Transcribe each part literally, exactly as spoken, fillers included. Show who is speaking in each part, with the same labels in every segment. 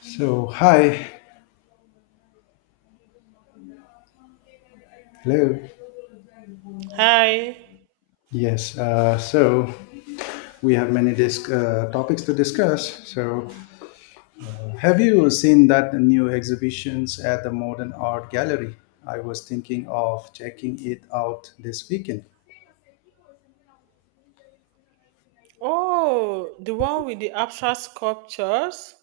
Speaker 1: So, hi, hello.
Speaker 2: Hi.
Speaker 1: Yes, uh, so we have many disc, uh, topics to discuss. So, have you seen that new exhibitions at the Modern Art Gallery? I was thinking of checking it out this weekend.
Speaker 2: Oh, the one with the abstract sculptures?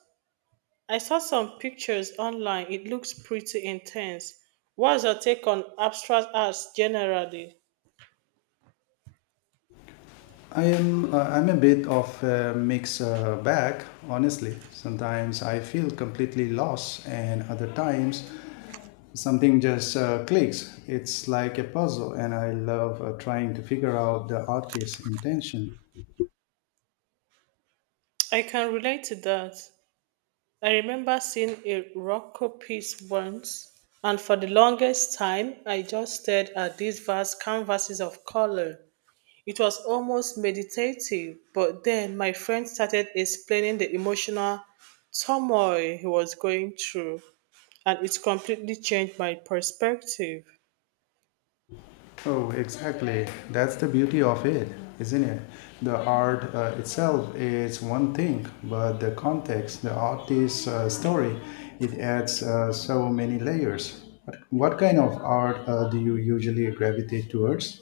Speaker 2: I saw some pictures online. It looks pretty intense. What's your take on abstract arts generally?
Speaker 1: I am uh, I'm a bit of a mixed uh, bag, honestly. Sometimes I feel completely lost, and other times something just uh, clicks. It's like a puzzle, and I love uh, trying to figure out the artist's intention.
Speaker 2: I can relate to that. I remember seeing a Rocco piece once, and for the longest time, I just stared at these vast canvases of color. It was almost meditative, but then my friend started explaining the emotional turmoil he was going through, and it's completely changed my perspective.
Speaker 1: Oh, exactly. That's the beauty of it, isn't it? The art uh, itself is one thing, but the context, the artist's uh, story, it adds uh, so many layers. What, what kind of art uh, do you usually gravitate towards?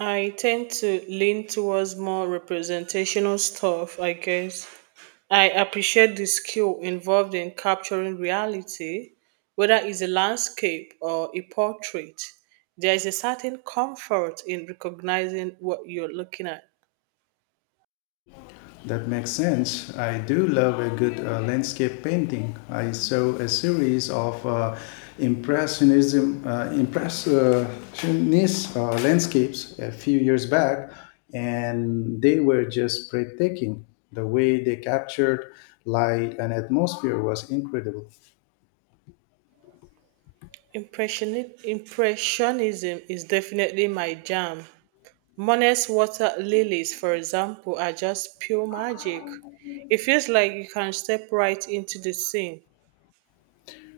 Speaker 2: I tend to lean towards more representational stuff, I guess. I appreciate the skill involved in capturing reality, whether it's a landscape or a portrait. There is a certain comfort in recognizing what you're looking at.
Speaker 1: That makes sense. I do love a good uh, landscape painting. I saw a series of uh, impressionism, uh, impressionist uh, landscapes a few years back, and they were just breathtaking. The way they captured light and atmosphere was incredible.
Speaker 2: Impressioni- Impressionism is definitely my jam. Monet's water lilies, for example, are just pure magic. It feels like you can step right into the scene.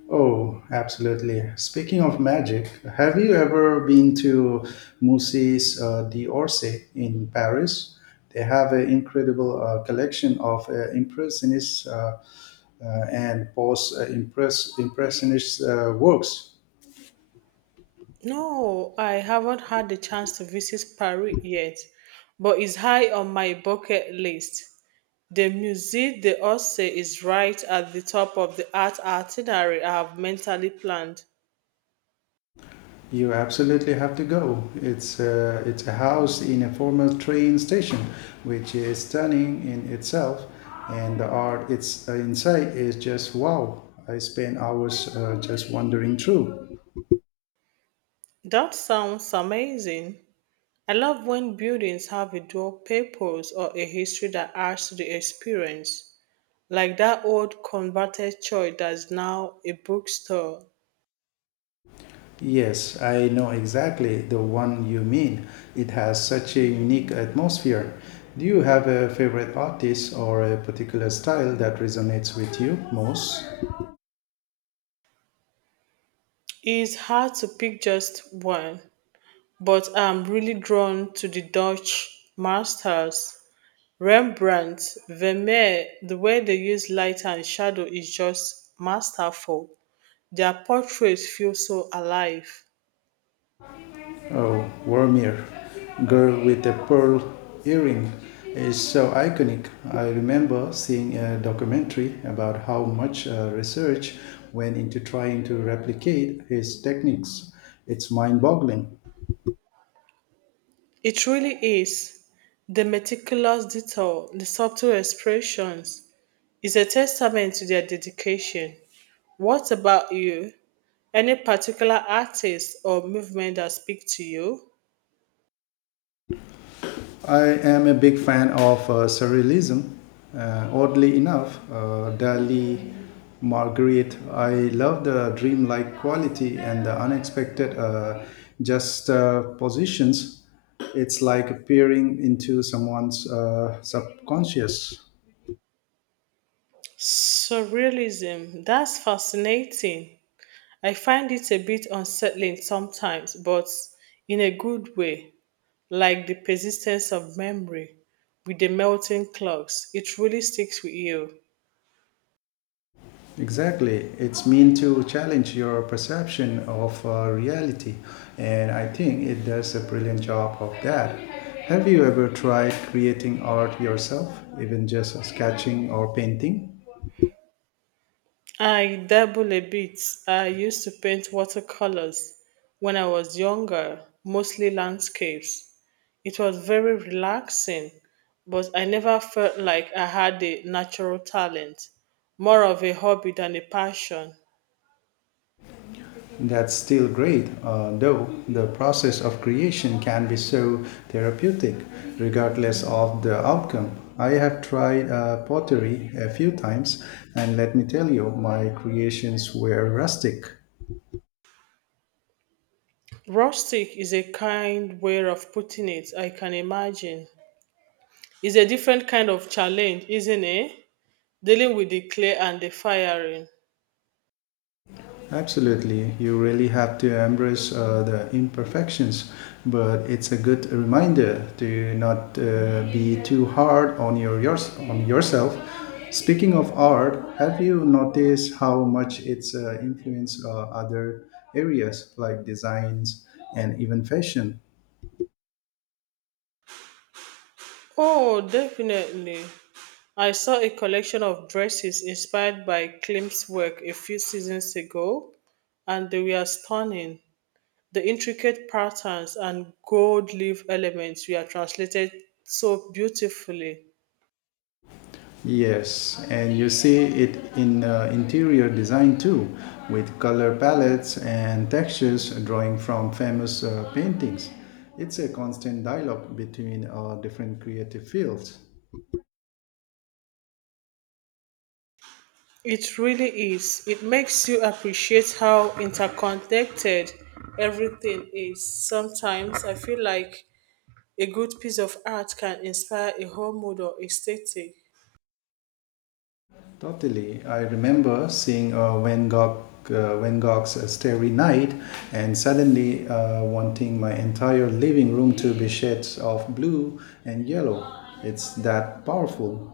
Speaker 1: Oh, absolutely. Speaking of magic, have you ever been to Musées uh, d'Orsay in Paris? They have an incredible uh, collection of uh, impressionists uh, uh, and post-impressionist uh, works.
Speaker 2: No, I haven't had the chance to visit Paris yet, but it's high on my bucket list. The Musée d'Orsay is right at the top of the art itinerary I have mentally planned.
Speaker 1: You absolutely have to go. It's a, it's a house in a former train station, which is stunning in itself, and the art it's uh, inside is just wow. I spend hours uh, just wandering through.
Speaker 2: That sounds amazing. I love when buildings have a dual purpose or a history that adds to the experience, like that old converted church that's now a bookstore.
Speaker 1: Yes, I know exactly the one you mean. It has such a unique atmosphere. Do you have a favorite artist or a particular style that resonates with you most?
Speaker 2: It's hard to pick just one, but I'm really drawn to the Dutch masters. Rembrandt, Vermeer, the way they use light and shadow is just masterful. Their portraits feel so alive.
Speaker 1: Oh, Warmir, girl with the pearl earring, is so iconic. I remember seeing a documentary about how much uh, research went into trying to replicate his techniques. It's mind boggling.
Speaker 2: It really is. The meticulous detail, the subtle expressions, is a testament to their dedication. What about you? Any particular artist or movement that speak to you?
Speaker 1: I am a big fan of uh, surrealism. Uh, oddly enough, uh, Dali, Marguerite, I love the dreamlike quality and the unexpected uh, just uh, positions. It's like peering into someone's uh, subconscious.
Speaker 2: Surrealism. That's fascinating. I find it a bit unsettling sometimes, but in a good way, like the persistence of memory with the melting clocks. It really sticks with you.
Speaker 1: Exactly. It's meant to challenge your perception of uh, reality, and I think it does a brilliant job of that. Have you ever tried creating art yourself, even just sketching or painting?
Speaker 2: I dabble a bit. I used to paint watercolors when I was younger, mostly landscapes. It was very relaxing, but I never felt like I had a natural talent, more of a hobby than a passion.
Speaker 1: That's still great, uh, though the process of creation can be so therapeutic, regardless of the outcome. I have tried uh, pottery a few times, and let me tell you, my creations were rustic.
Speaker 2: Rustic is a kind way of putting it, I can imagine. It's a different kind of challenge, isn't it? Dealing with the clay and the firing.
Speaker 1: Absolutely. You really have to embrace uh, the imperfections, but it's a good reminder to not uh, be too hard on your, yours on yourself. Speaking of art, have you noticed how much it's uh, influenced uh, other areas like designs and even fashion?
Speaker 2: Oh, definitely. I saw a collection of dresses inspired by Klimt's work a few seasons ago, and they were stunning. The intricate patterns and gold leaf elements were translated so beautifully.
Speaker 1: Yes, and you see it in uh, interior design too, with color palettes and textures drawing from famous uh, paintings. It's a constant dialogue between our different creative fields.
Speaker 2: It really is. It makes you appreciate how interconnected everything is. Sometimes I feel like a good piece of art can inspire a whole mood or aesthetic.
Speaker 1: Totally, I remember seeing uh, Van Gogh, uh, Van Gogh's uh, Starry Night, and suddenly uh, wanting my entire living room to be shades of blue and yellow. It's that powerful.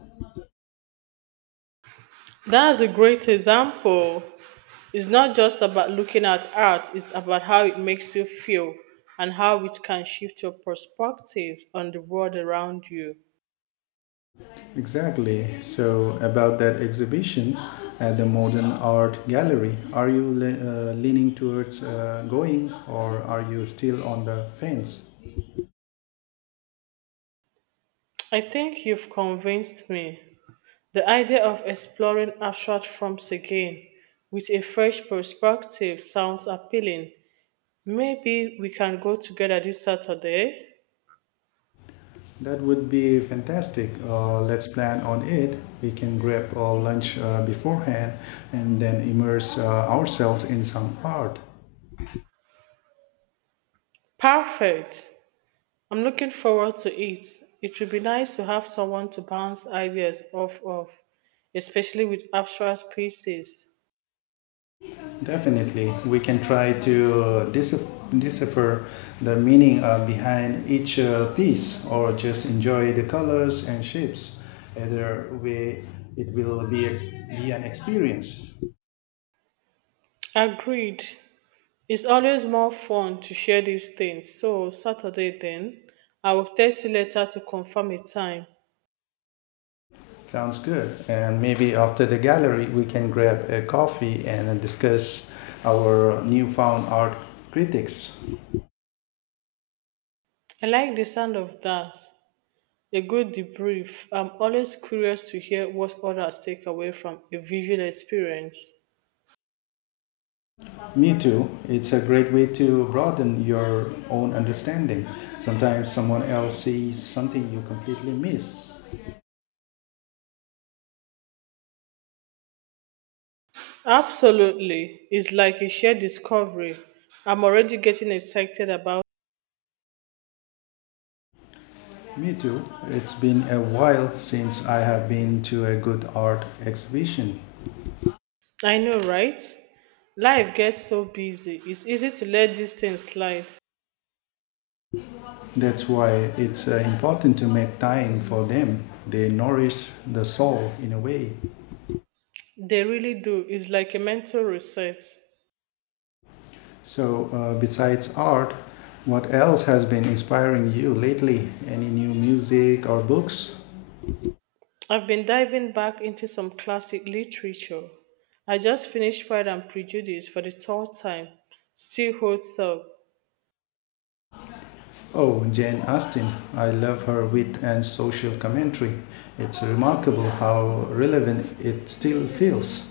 Speaker 2: That's a great example. It's not just about looking at art, it's about how it makes you feel and how it can shift your perspective on the world around you.
Speaker 1: Exactly. So, about that exhibition at the Modern Art Gallery, are you le- uh, leaning towards uh, going or are you still on the fence?
Speaker 2: I think you've convinced me. The idea of exploring abstract forms again with a fresh perspective sounds appealing. Maybe we can go together this Saturday?
Speaker 1: That would be fantastic. Uh, let's plan on it. We can grab a lunch uh, beforehand and then immerse uh, ourselves in some art.
Speaker 2: Perfect! I'm looking forward to it. It would be nice to have someone to bounce ideas off of, especially with abstract pieces.
Speaker 1: Definitely, we can try to uh, dis- decipher the meaning uh, behind each uh, piece or just enjoy the colors and shapes. Either way, it will be, ex- be an experience.
Speaker 2: Agreed. It's always more fun to share these things. So, Saturday then, I will text you later to confirm a time.
Speaker 1: Sounds good. And maybe after the gallery, we can grab a coffee and discuss our newfound art critics.
Speaker 2: I like the sound of that. A good debrief. I'm always curious to hear what others take away from a visual experience.
Speaker 1: Me too. It's a great way to broaden your own understanding. Sometimes someone else sees something you completely miss.
Speaker 2: Absolutely. It's like a shared discovery. I'm already getting excited about.
Speaker 1: Me too. It's been a while since I have been to a good art exhibition.
Speaker 2: I know, right? Life gets so busy. It's easy to let these things slide.
Speaker 1: That's why it's uh, important to make time for them. They nourish the soul in a way.
Speaker 2: They really do. It's like a mental reset.
Speaker 1: So, uh, besides art, what else has been inspiring you lately? Any new music or books?
Speaker 2: I've been diving back into some classic literature. I just finished Pride and Prejudice for the third time. Still holds up.
Speaker 1: Oh, Jane Austen. I love her wit and social commentary. It's remarkable how relevant it still feels.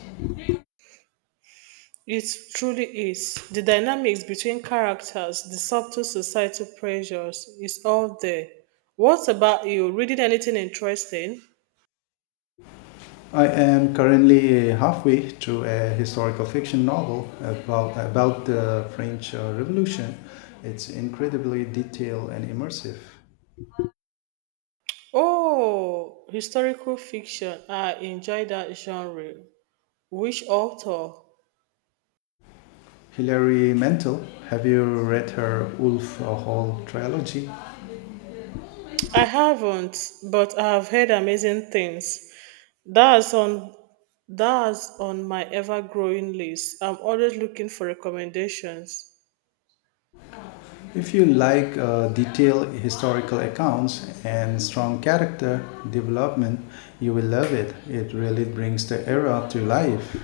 Speaker 2: It truly is. The dynamics between characters, the subtle societal pressures, is all there. What about you? Reading anything interesting?
Speaker 1: I am currently halfway through a historical fiction novel about, about the French uh, Revolution. It's incredibly detailed and immersive.
Speaker 2: Oh, historical fiction. I enjoy that genre. Which author?
Speaker 1: Hilary Mantel, have you read her Wolf Hall trilogy?
Speaker 2: I haven't, but I have heard amazing things. That's on that's on my ever-growing list. I'm always looking for recommendations.
Speaker 1: If you like uh, detailed historical accounts and strong character development, you will love it. It really brings the era to life.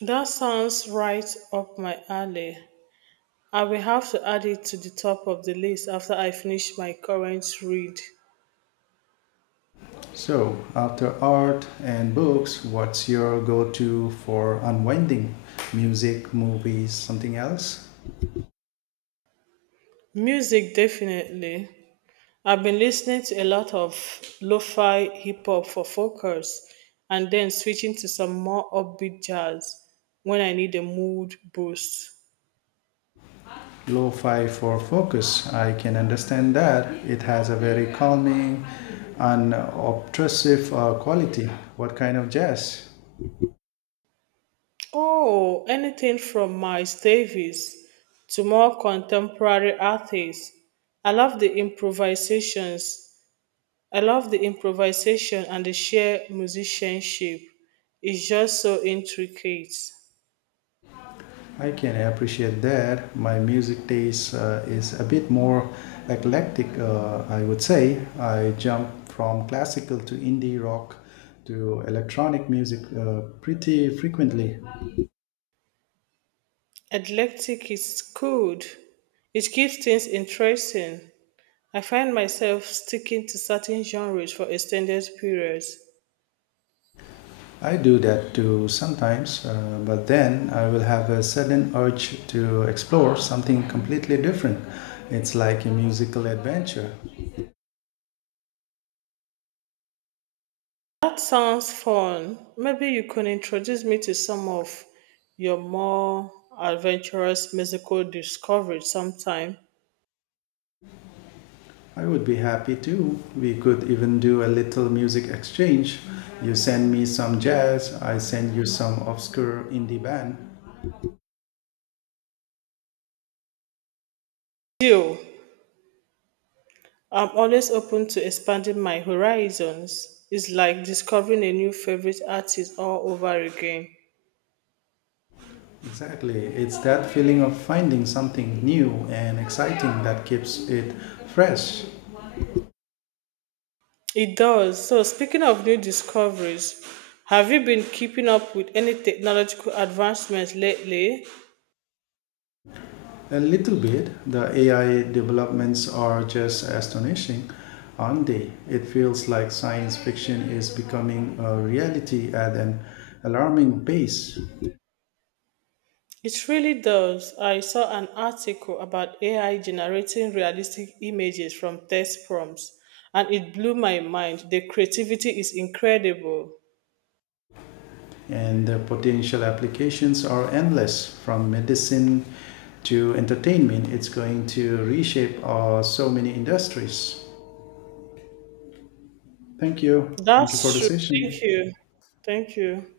Speaker 2: That sounds right up my alley. I will have to add it to the top of the list after I finish my current read.
Speaker 1: So, after art and books, what's your go to for unwinding? Music, movies, something else?
Speaker 2: Music, definitely. I've been listening to a lot of lo fi hip hop for focus and then switching to some more upbeat jazz when I need a mood boost.
Speaker 1: Lo fi for focus. I can understand that. It has a very calming, unobtrusive uh, quality. What kind of jazz?
Speaker 2: Oh, anything from Miles Davis to more contemporary artists. I love the improvisations I love the improvisation and the sheer musicianship. It's just so intricate.
Speaker 1: I can appreciate that. My music taste uh, is a bit more eclectic, uh, I would say. I jump from classical to indie rock to electronic music uh, pretty frequently.
Speaker 2: Eclectic is good. It keeps things interesting. I find myself sticking to certain genres for extended periods.
Speaker 1: I do that too sometimes, uh, but then I will have a sudden urge to explore something completely different. It's like a musical adventure.
Speaker 2: That sounds fun. Maybe you could introduce me to some of your more adventurous musical discoveries sometime.
Speaker 1: I would be happy too. We could even do a little music exchange. You send me some jazz, I send you some obscure indie band.
Speaker 2: Deal. I'm always open to expanding my horizons. It's like discovering a new favorite artist all over again.
Speaker 1: Exactly. It's that feeling of finding something new and exciting that keeps it fresh.
Speaker 2: It does. So, speaking of new discoveries, have you been keeping up with any technological advancements lately?
Speaker 1: A little bit, the A I developments are just astonishing, aren't they? It feels like science fiction is becoming a reality at an alarming pace.
Speaker 2: It really does. I saw an article about A I generating realistic images from text prompts, and it blew my mind. The creativity is incredible.
Speaker 1: And the potential applications are endless from medicine to entertainment. It's going to reshape uh, so many industries. Thank you. Thank you for
Speaker 2: That's
Speaker 1: the
Speaker 2: true.
Speaker 1: session.
Speaker 2: Thank you. Thank you.